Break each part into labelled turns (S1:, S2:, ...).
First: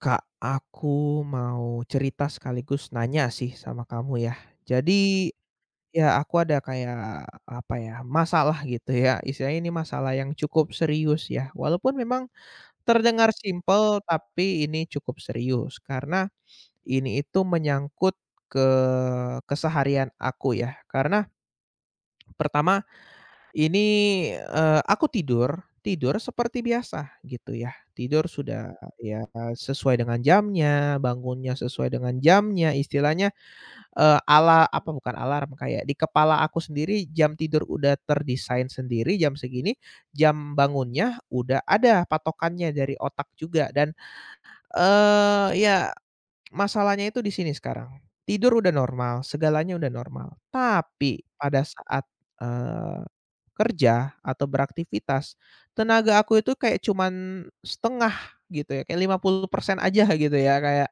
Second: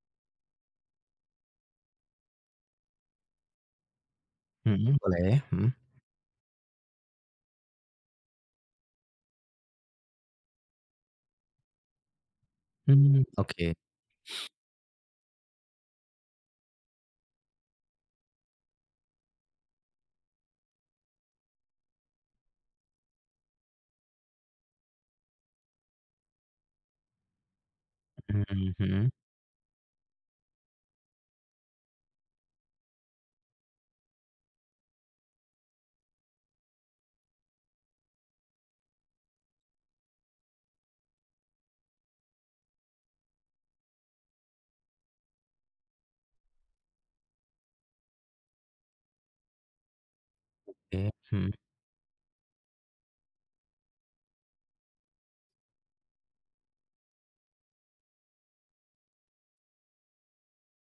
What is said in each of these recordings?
S1: Kak, aku mau cerita sekaligus nanya sih sama kamu ya. Jadi
S2: Mhm, boleh. Mhm.
S1: ya aku ada kayak apa ya masalah gitu ya. Istilahnya ini masalah yang cukup serius ya. Walaupun memang
S2: Mmm,
S1: terdengar
S2: oke.
S1: simpel tapi ini cukup serius karena ini itu menyangkut ke keseharian aku ya. Karena pertama ini, aku tidur tidur seperti biasa gitu ya, tidur
S2: Mhm
S1: sudah
S2: mhm.
S1: ya sesuai dengan jamnya, bangunnya sesuai dengan jamnya, istilahnya, ala apa bukan alarm, kayak di kepala aku sendiri jam tidur udah terdesain sendiri jam segini, jam bangunnya udah ada patokannya dari otak juga dan, ya. Masalahnya itu di sini sekarang, tidur udah normal, segalanya udah normal,
S2: Oke.
S1: tapi
S2: Mhm
S1: pada saat, eee, kerja atau beraktivitas, tenaga aku itu kayak cuman setengah gitu ya, kayak 50% aja gitu ya, kayak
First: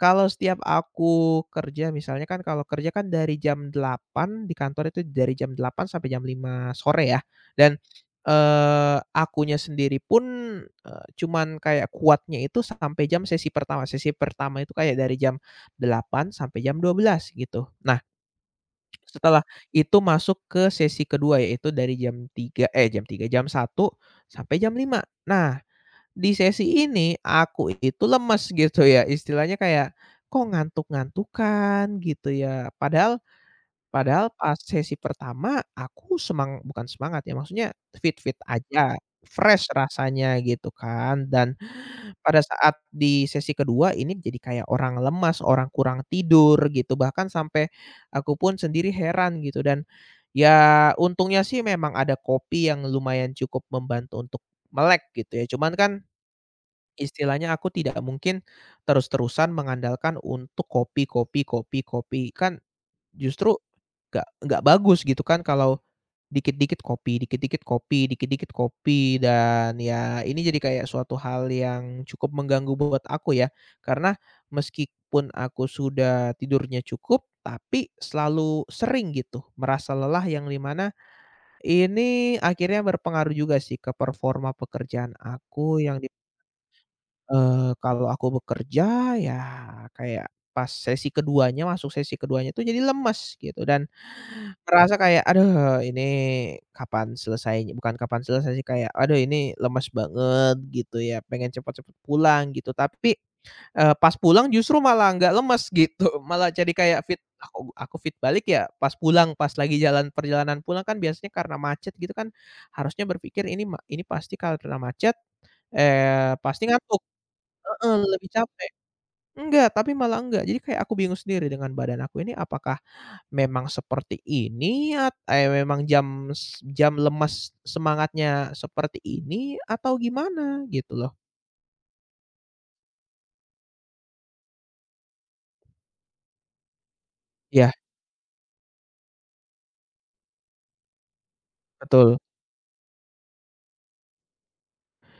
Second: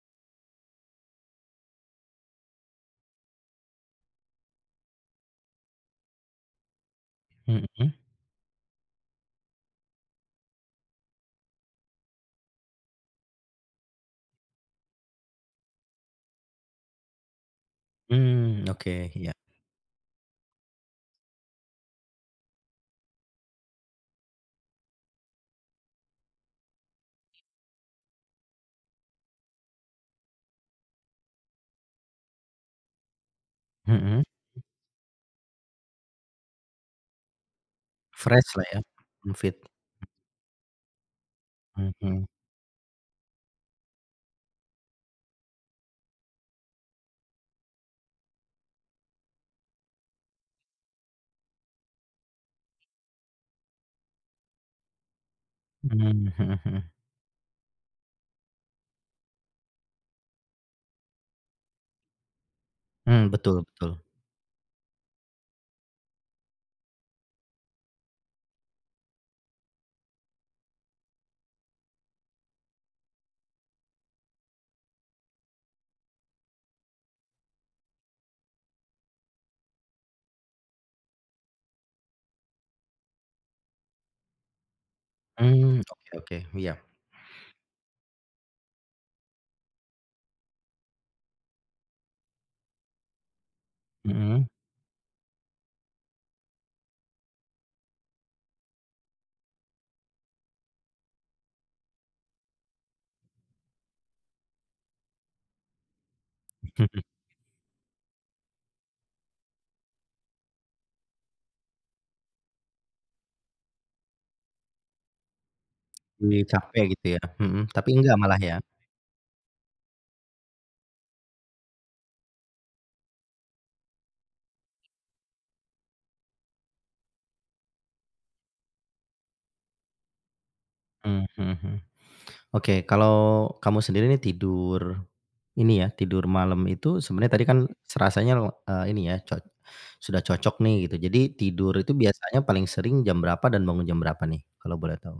S1: kalau setiap aku kerja misalnya kan kalau kerja kan dari jam 8 di kantor itu dari jam 8 sampai jam 5 sore ya, dan
S2: mhm.
S1: Akunya sendiri pun, cuman kayak kuatnya itu sampai jam sesi pertama. Sesi pertama itu kayak dari jam 8 sampai jam 12 gitu. Nah,
S2: Mmm, oke, iya.
S1: setelah itu masuk ke sesi kedua yaitu dari jam tiga eh, jam tiga jam 1 sampai jam lima. Nah, di sesi ini aku itu lemes gitu ya, istilahnya kayak, "Kok ngantuk-ngantukan?" Gitu ya. Padahal
S2: Mhm.
S1: Padahal pas sesi pertama aku bukan semangat ya, maksudnya fit-fit
S2: Fresh lah ya.
S1: aja,
S2: Mmm, fit.
S1: fresh rasanya gitu kan. Dan
S2: Mhm.
S1: pada saat di sesi kedua ini jadi kayak orang lemas, orang kurang tidur gitu, bahkan sampai aku pun sendiri heran gitu. Dan ya untungnya sih memang ada kopi yang lumayan cukup membantu untuk melek gitu ya. Cuman kan
S2: Mmm, mhm mhm.
S1: istilahnya aku tidak mungkin terus-terusan mengandalkan untuk kopi kopi kopi kopi, kan
S2: Mmm, betul
S1: justru
S2: betul.
S1: nggak bagus gitu kan kalau dikit-dikit kopi dikit-dikit kopi dikit-dikit kopi dan ya ini jadi kayak suatu hal yang cukup mengganggu buat aku ya. Karena meskipun aku sudah tidurnya cukup, tapi selalu sering gitu merasa lelah yang dimana ini akhirnya berpengaruh juga sih ke performa pekerjaan aku
S2: Mmm,
S1: yang di
S2: oke oke, iya.
S1: kalau aku bekerja ya kayak pas sesi keduanya masuk sesi keduanya tuh jadi lemes gitu dan
S2: Mhm.
S1: merasa kayak, "Aduh ini kapan selesainya?" Bukan kapan selesai sih, kayak, "Aduh ini lemes banget," gitu ya, pengen cepet-cepet pulang gitu. Tapi, pas pulang justru malah nggak lemes gitu, malah jadi kayak fit, aku fit balik ya pas pulang, pas lagi jalan perjalanan pulang kan biasanya karena macet gitu kan, harusnya berpikir ini pasti karena macet, pasti
S2: Capek
S1: ngantuk,
S2: gitu ya, mhm, tapi
S1: heeh,
S2: enggak
S1: lebih
S2: malah ya?
S1: capek. Enggak, tapi malah enggak. Jadi kayak aku bingung sendiri dengan badan aku ini apakah memang seperti ini, memang jam lemas semangatnya seperti ini atau gimana gitu loh.
S2: Mmm, mhm mhm. Oke, kalau kamu sendiri nih tidur ini ya, tidur malam itu sebenarnya tadi kan
S1: Ya
S2: serasanya, ini ya, sudah cocok nih gitu. Jadi tidur itu
S1: betul.
S2: biasanya paling sering jam berapa dan bangun jam berapa nih, kalau boleh tahu?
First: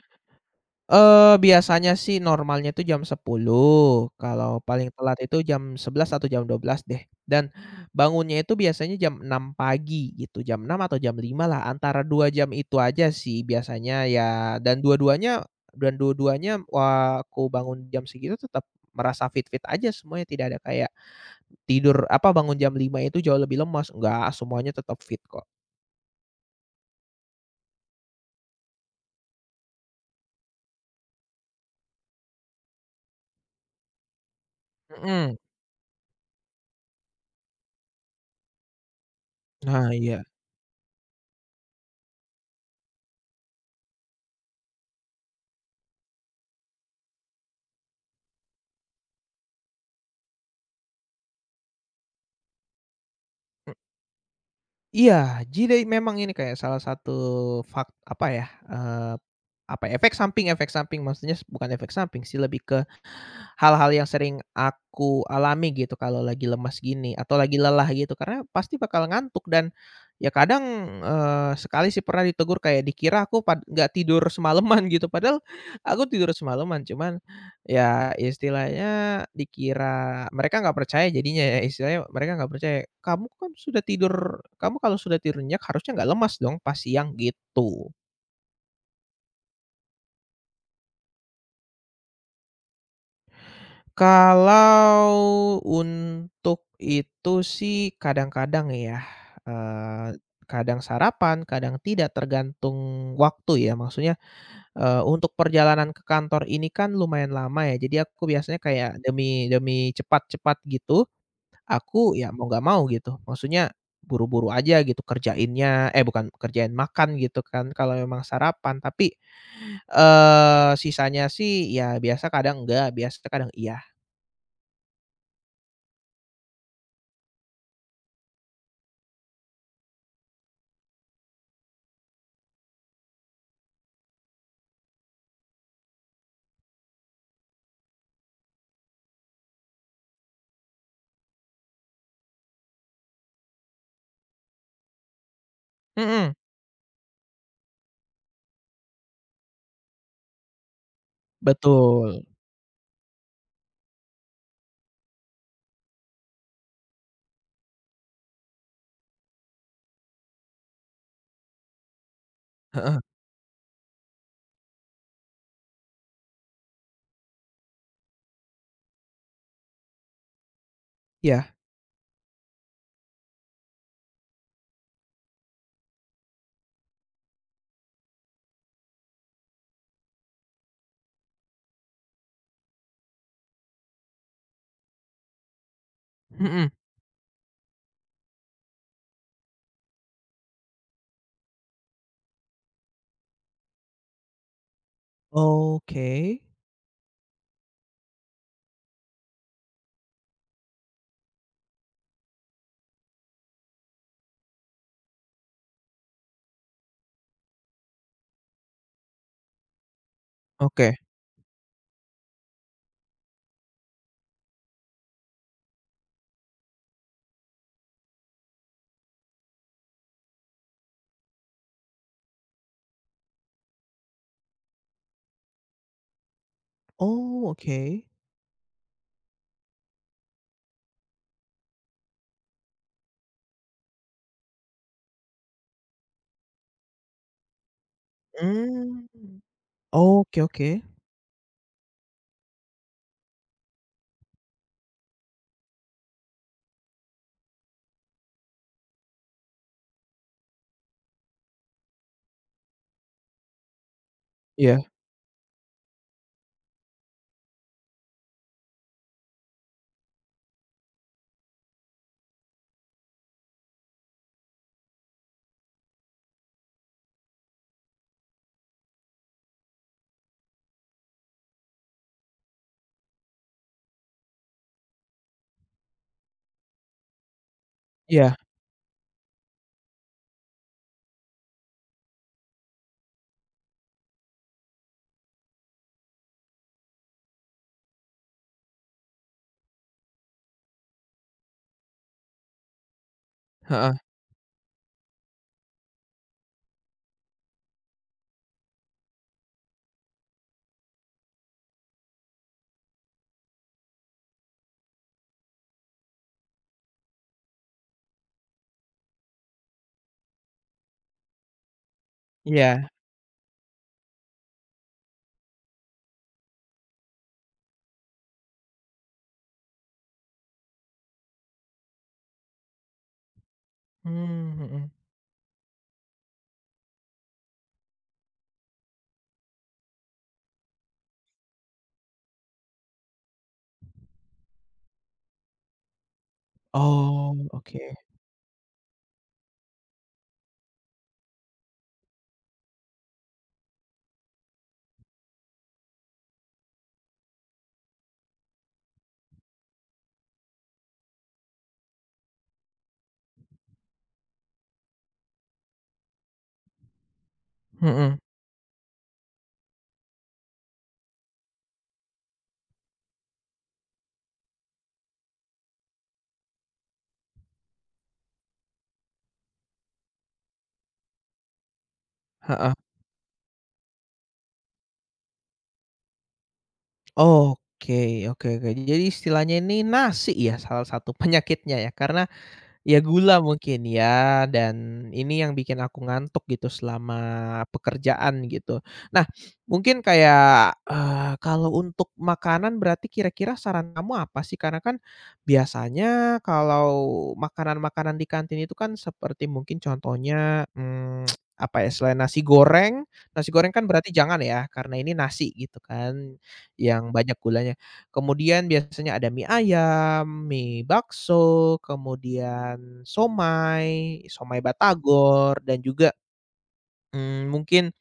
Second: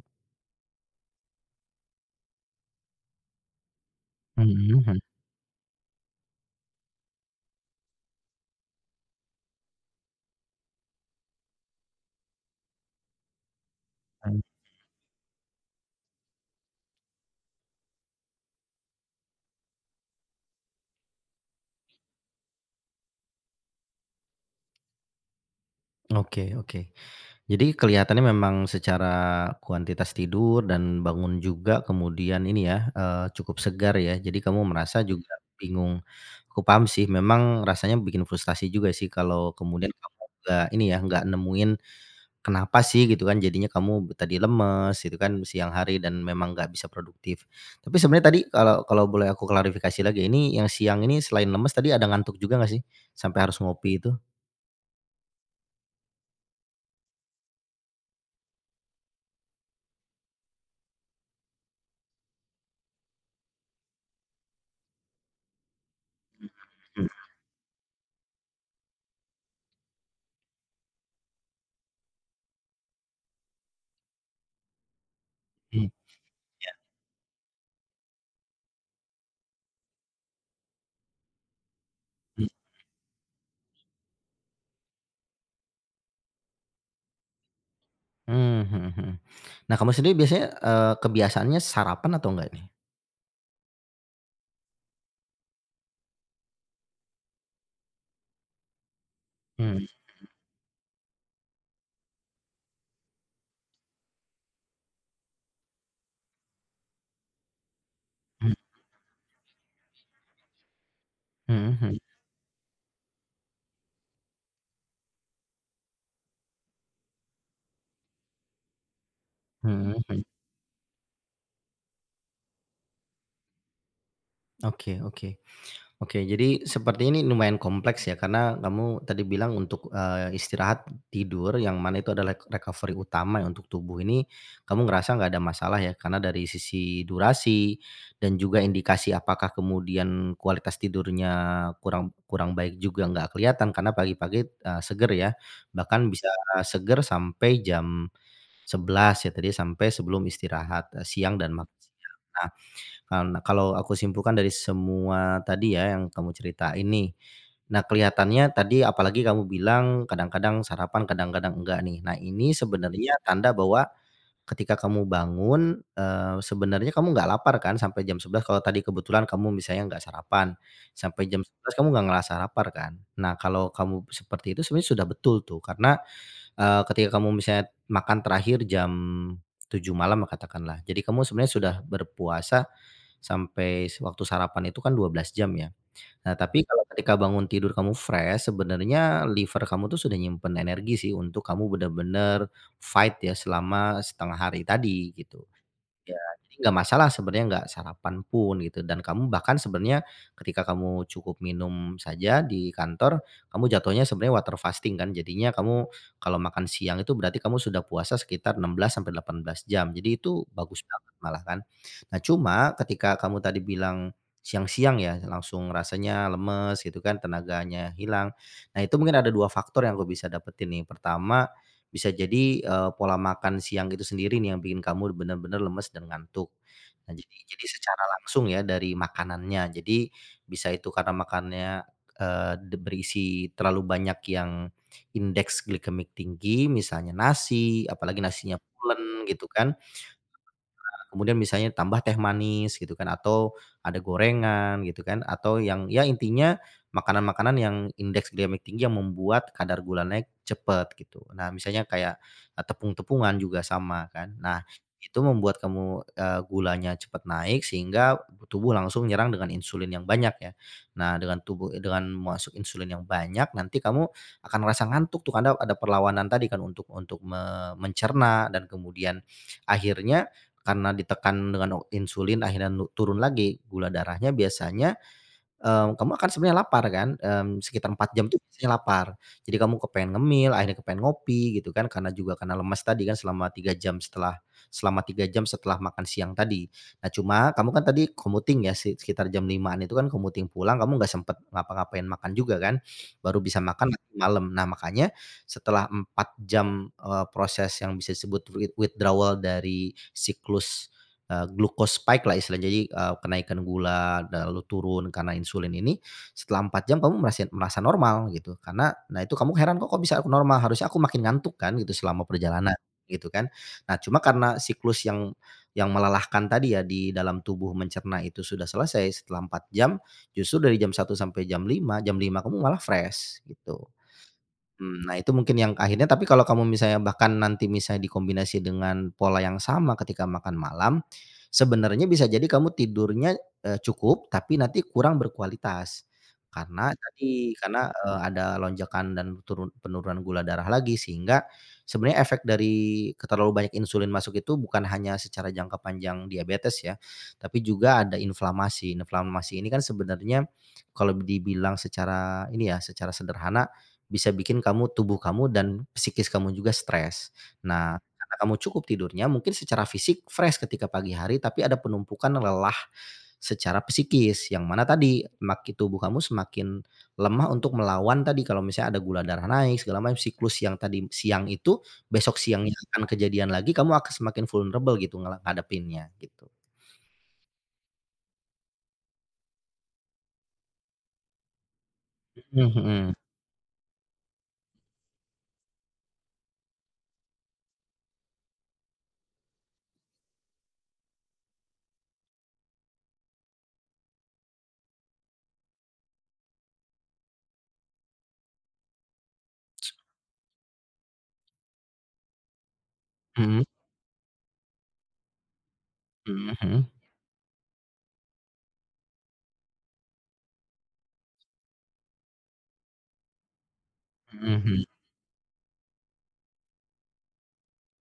S1: Biasanya sih normalnya itu jam 10, kalau paling
S2: Mhm
S1: telat itu jam 11 atau jam 12 deh, dan bangunnya itu biasanya jam 6 pagi gitu, jam 6 atau jam 5 lah, antara 2 jam itu aja sih biasanya
S2: mhm.
S1: ya, dan dua-duanya dan dua-duanya, aku bangun jam segitu tetap merasa fit-fit aja semuanya, tidak ada kayak tidur apa, bangun jam 5 itu jauh lebih lemas, enggak, semuanya tetap fit kok.
S2: Oke oke. Jadi kelihatannya memang secara kuantitas tidur dan bangun juga kemudian ini ya, cukup segar ya. Jadi kamu merasa juga
S1: Mhm,
S2: bingung. Aku paham sih memang rasanya bikin frustasi juga sih kalau
S1: nah
S2: kemudian
S1: iya.
S2: kamu nggak ini ya, nggak nemuin kenapa sih gitu kan jadinya kamu tadi lemes gitu kan siang hari dan memang nggak bisa produktif. Tapi sebenarnya tadi kalau kalau boleh aku klarifikasi lagi ini yang siang ini selain lemes tadi ada ngantuk juga nggak sih? Sampai harus ngopi itu?
S1: Iya, jadi memang ini kayak salah satu fak apa ya, apa efek samping, maksudnya bukan efek samping sih, lebih ke hal-hal yang sering aku alami gitu kalau lagi lemas
S2: Mhm
S1: gini atau lagi lelah gitu karena pasti bakal ngantuk dan ya kadang, sekali sih pernah ditegur kayak dikira aku nggak tidur semalaman gitu padahal
S2: mhm.
S1: aku tidur semalaman cuman ya istilahnya dikira mereka nggak percaya jadinya ya istilahnya mereka nggak percaya, "Kamu kan sudah tidur, kamu kalau sudah tidur nyenyak harusnya nggak lemas dong pas siang," gitu.
S2: Mmm, mhm mhm. Nah kamu sendiri biasanya, kebiasaannya sarapan atau enggak nih?
S1: Kalau untuk itu sih kadang-kadang ya,
S2: Mmm.
S1: eee, kadang sarapan, kadang tidak, tergantung waktu ya. Maksudnya, untuk perjalanan ke kantor ini kan lumayan lama ya, jadi aku
S2: Mhm
S1: biasanya
S2: mhm.
S1: kayak demi demi cepat-cepat gitu,
S2: Mhm mhm.
S1: aku ya mau nggak mau gitu, maksudnya buru-buru aja gitu kerjainnya eh bukan kerjain, makan gitu kan kalau memang sarapan. Tapi,
S2: Mhm. Mhm mhm.
S1: sisanya sih ya biasa kadang enggak, biasa kadang iya.
S2: Oke oke. Oke, jadi seperti ini lumayan kompleks ya karena kamu tadi bilang untuk, istirahat tidur yang mana itu adalah recovery utama ya untuk tubuh ini, kamu ngerasa nggak ada masalah ya karena dari sisi durasi dan juga indikasi apakah kemudian kualitas tidurnya kurang kurang baik juga nggak kelihatan karena pagi-pagi, seger ya, bahkan bisa
S1: Mhm.
S2: seger sampai jam 11 ya tadi sampai sebelum istirahat, siang dan makan siang.
S1: Betul,
S2: Nah karena kalau aku simpulkan dari semua tadi ya yang kamu cerita ini, nah, kelihatannya tadi apalagi kamu bilang kadang-kadang sarapan, kadang-kadang enggak nih. Nah, ini
S1: heeh,
S2: sebenarnya tanda bahwa ketika kamu bangun, sebenarnya kamu nggak lapar kan sampai jam 11. Kalau tadi kebetulan kamu misalnya nggak sarapan, sampai jam
S1: iya.
S2: sebelas kamu nggak ngerasa lapar kan? Nah, kalau kamu seperti itu sebenarnya sudah betul tuh karena, ketika kamu misalnya makan terakhir jam 7 malam katakanlah, jadi kamu sebenarnya sudah berpuasa sampai waktu sarapan itu kan 12 jam ya. Nah, tapi
S1: Mhm.
S2: kalau ketika bangun tidur kamu fresh, sebenarnya liver kamu tuh sudah nyimpen energi sih untuk kamu benar-benar fight ya selama setengah hari tadi gitu. Ya,
S1: Oke.
S2: jadi nggak masalah sebenarnya nggak sarapan pun gitu dan kamu bahkan sebenarnya ketika kamu cukup minum saja di kantor, kamu jatuhnya sebenarnya water fasting kan jadinya kamu kalau makan siang itu berarti kamu sudah puasa sekitar 16 sampai 18 jam. Jadi itu bagus
S1: Oke.
S2: banget malah kan. Nah cuma ketika kamu tadi bilang siang-siang ya langsung rasanya lemes gitu kan tenaganya hilang. Nah itu mungkin ada 2 faktor yang aku bisa dapetin nih. Pertama bisa jadi, pola makan siang itu sendiri nih yang bikin kamu benar-benar lemes dan ngantuk. Nah, jadi
S1: Oh,
S2: jadi
S1: oke.
S2: secara langsung ya dari makanannya. Jadi bisa itu karena makannya, eee, de berisi terlalu banyak yang indeks glikemik tinggi, misalnya nasi, apalagi nasinya pulen
S1: Mmm.
S2: gitu kan
S1: Oke, oke.
S2: kemudian misalnya tambah teh manis gitu kan atau ada gorengan gitu kan atau yang ya intinya makanan-makanan yang indeks glikemik tinggi yang membuat kadar gula naik cepet gitu. Nah misalnya kayak, tepung-tepungan juga sama kan. Nah
S1: Iya,
S2: itu membuat kamu, gulanya cepat naik sehingga tubuh langsung nyerang dengan insulin yang banyak ya. Nah dengan tubuh dengan masuk insulin yang banyak nanti kamu akan ngerasa ngantuk tuh karena ada perlawanan tadi kan untuk mencerna dan kemudian akhirnya karena ditekan dengan insulin akhirnya turun lagi gula darahnya biasanya, mmm, kamu akan sebenarnya lapar kan, mmm, sekitar 4 jam tuh
S1: iya.
S2: biasanya lapar. Jadi kamu kepengen ngemil, akhirnya kepengen ngopi gitu kan karena juga karena lemas tadi kan selama 3 jam setelah makan siang tadi. Nah cuma kamu kan tadi commuting ya sekitar jam limaan itu kan commuting pulang kamu nggak sempet ngapa-ngapain makan juga kan, baru bisa makan
S1: Heeh,
S2: nanti malam. Nah makanya setelah 4 jam, proses yang bisa disebut withdrawal dari siklus glucose spike lah istilahnya. Jadi, kenaikan gula dan lalu turun karena insulin ini, setelah 4 jam kamu merasa normal gitu. Karena nah itu kamu heran, "Kok kok bisa aku normal? Harusnya aku makin ngantuk kan," gitu, "selama perjalanan,"
S1: iya,
S2: gitu kan. Nah cuma karena siklus yang melelahkan tadi ya di dalam tubuh mencerna itu sudah selesai, setelah 4 jam, justru dari jam 1 sampai jam 5 kamu malah fresh gitu.
S1: mmm, mhm.
S2: Mmm, nah itu mungkin yang akhirnya tapi kalau kamu misalnya bahkan nanti misalnya dikombinasi dengan pola yang sama ketika makan malam, sebenarnya bisa jadi kamu tidurnya, cukup tapi nanti kurang berkualitas. Karena
S1: Oh,
S2: tadi,
S1: oke.
S2: karena, ada lonjakan dan turun penurunan gula darah lagi sehingga sebenarnya efek dari terlalu banyak insulin masuk itu bukan hanya secara jangka panjang diabetes ya, tapi juga ada inflamasi. Inflamasi ini kan sebenarnya kalau dibilang secara ini ya, secara sederhana bisa bikin kamu tubuh kamu dan psikis kamu juga stres. Nah,
S1: Mhm,
S2: karena kamu cukup tidurnya mungkin secara fisik fresh ketika pagi hari, tapi ada penumpukan lelah secara psikis, yang mana tadi tubuh kamu semakin lemah untuk melawan tadi kalau misalnya ada gula darah naik segala macam, siklus yang tadi siang itu, besok
S1: heeh.
S2: siangnya akan kejadian lagi, kamu akan semakin vulnerable gitu ngadepinnya gitu.
S1: Oke, oke, oke. Jadi istilahnya ini nasi ya salah satu penyakitnya ya karena
S2: Mhm
S1: ya
S2: mhm.
S1: gula mungkin ya, dan ini yang bikin aku ngantuk gitu selama pekerjaan gitu. Nah, mungkin kayak, kalau untuk makanan berarti kira-kira saran kamu apa sih? Karena kan biasanya kalau makanan-makanan di kantin itu kan seperti mungkin contohnya, mmm, apa ya, selain nasi
S2: Mhm
S1: goreng kan berarti jangan ya, karena ini nasi gitu kan,
S2: mhm mhm.
S1: yang banyak gulanya. Kemudian biasanya ada mie ayam, mie bakso, kemudian somai,
S2: Mhm
S1: somai
S2: mhm
S1: batagor, dan juga, mmm, mungkin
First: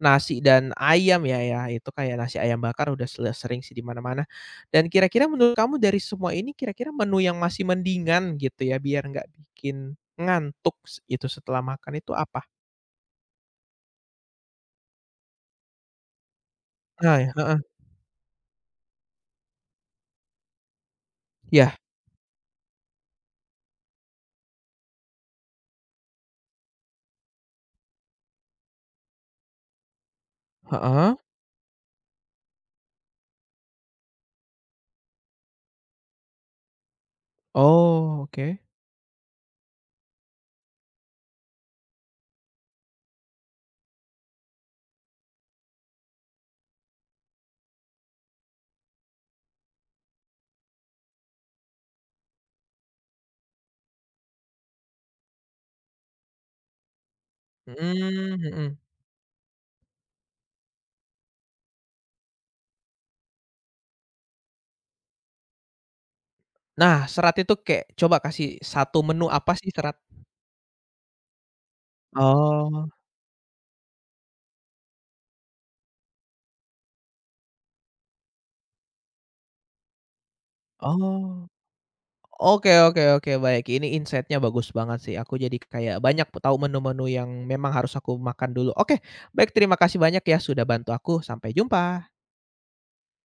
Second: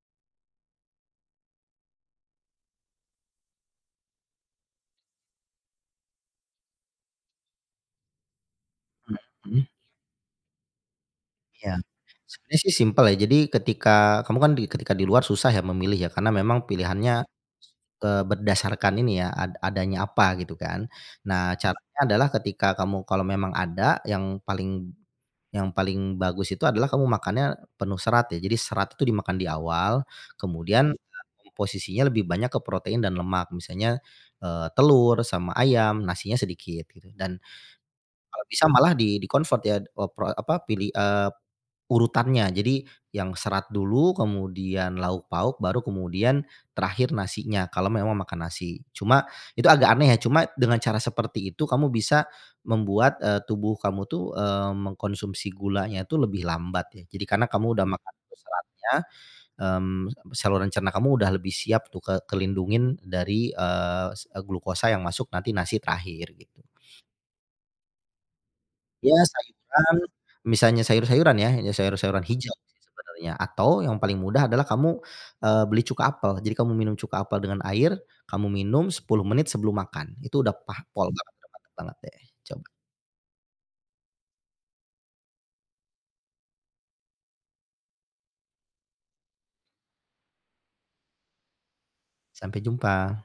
S1: nasi dan ayam ya ya, itu kayak nasi ayam bakar udah sering sih di mana-mana. Dan kira-kira menurut kamu dari semua ini kira-kira menu yang masih mendingan gitu ya, biar nggak
S2: mhm.
S1: bikin ngantuk itu setelah
S2: Iya,
S1: makan itu apa?
S2: sebenarnya sih simpel ya. Jadi ketika kamu kan ketika di luar susah ya memilih ya, karena memang
S1: Nah
S2: pilihannya,
S1: ya heeh.
S2: berdasarkan ini ya, adanya apa gitu kan. Nah,
S1: Iya,
S2: caranya adalah ketika kamu kalau memang ada yang paling bagus itu adalah kamu makannya penuh serat ya. Jadi serat itu dimakan di awal, kemudian,
S1: heeh.
S2: komposisinya lebih banyak ke protein dan lemak. Misalnya, telur sama ayam, nasinya sedikit gitu. Dan
S1: Oh,
S2: kalau
S1: oke.
S2: bisa malah di-convert ya, eee, pro apa, pilih eee, urutannya, jadi yang serat dulu, kemudian lauk pauk, baru kemudian terakhir nasinya, kalau memang makan nasi. Cuma itu agak aneh ya, cuma dengan cara seperti itu kamu bisa membuat, tubuh kamu tuh, mengkonsumsi gulanya itu lebih lambat ya. Jadi karena kamu udah makan tuh
S1: Mhm, mhm.
S2: seratnya, mmm, saluran cerna kamu udah lebih siap tuh kelindungin dari, eee, s glukosa yang masuk nanti nasi terakhir gitu.
S1: Nah, serat itu kayak coba kasih satu
S2: Ya
S1: menu apa sih
S2: sayuran,
S1: serat?
S2: misalnya sayur-sayuran ya, ya sayur-sayuran hijau sih
S1: Oh,
S2: sebenarnya atau yang paling mudah adalah kamu, beli cuka apel. Jadi kamu minum cuka apel dengan air, kamu minum 10 menit sebelum makan, itu udah pol banget
S1: oh,
S2: udah mantap banget deh, coba.
S1: oke, oke, oke, baik, ini insight-nya bagus banget sih aku jadi kayak banyak tahu menu-menu yang memang harus aku makan dulu. Oke, baik, terima kasih banyak ya sudah bantu aku, sampai jumpa.
S2: Sampai jumpa.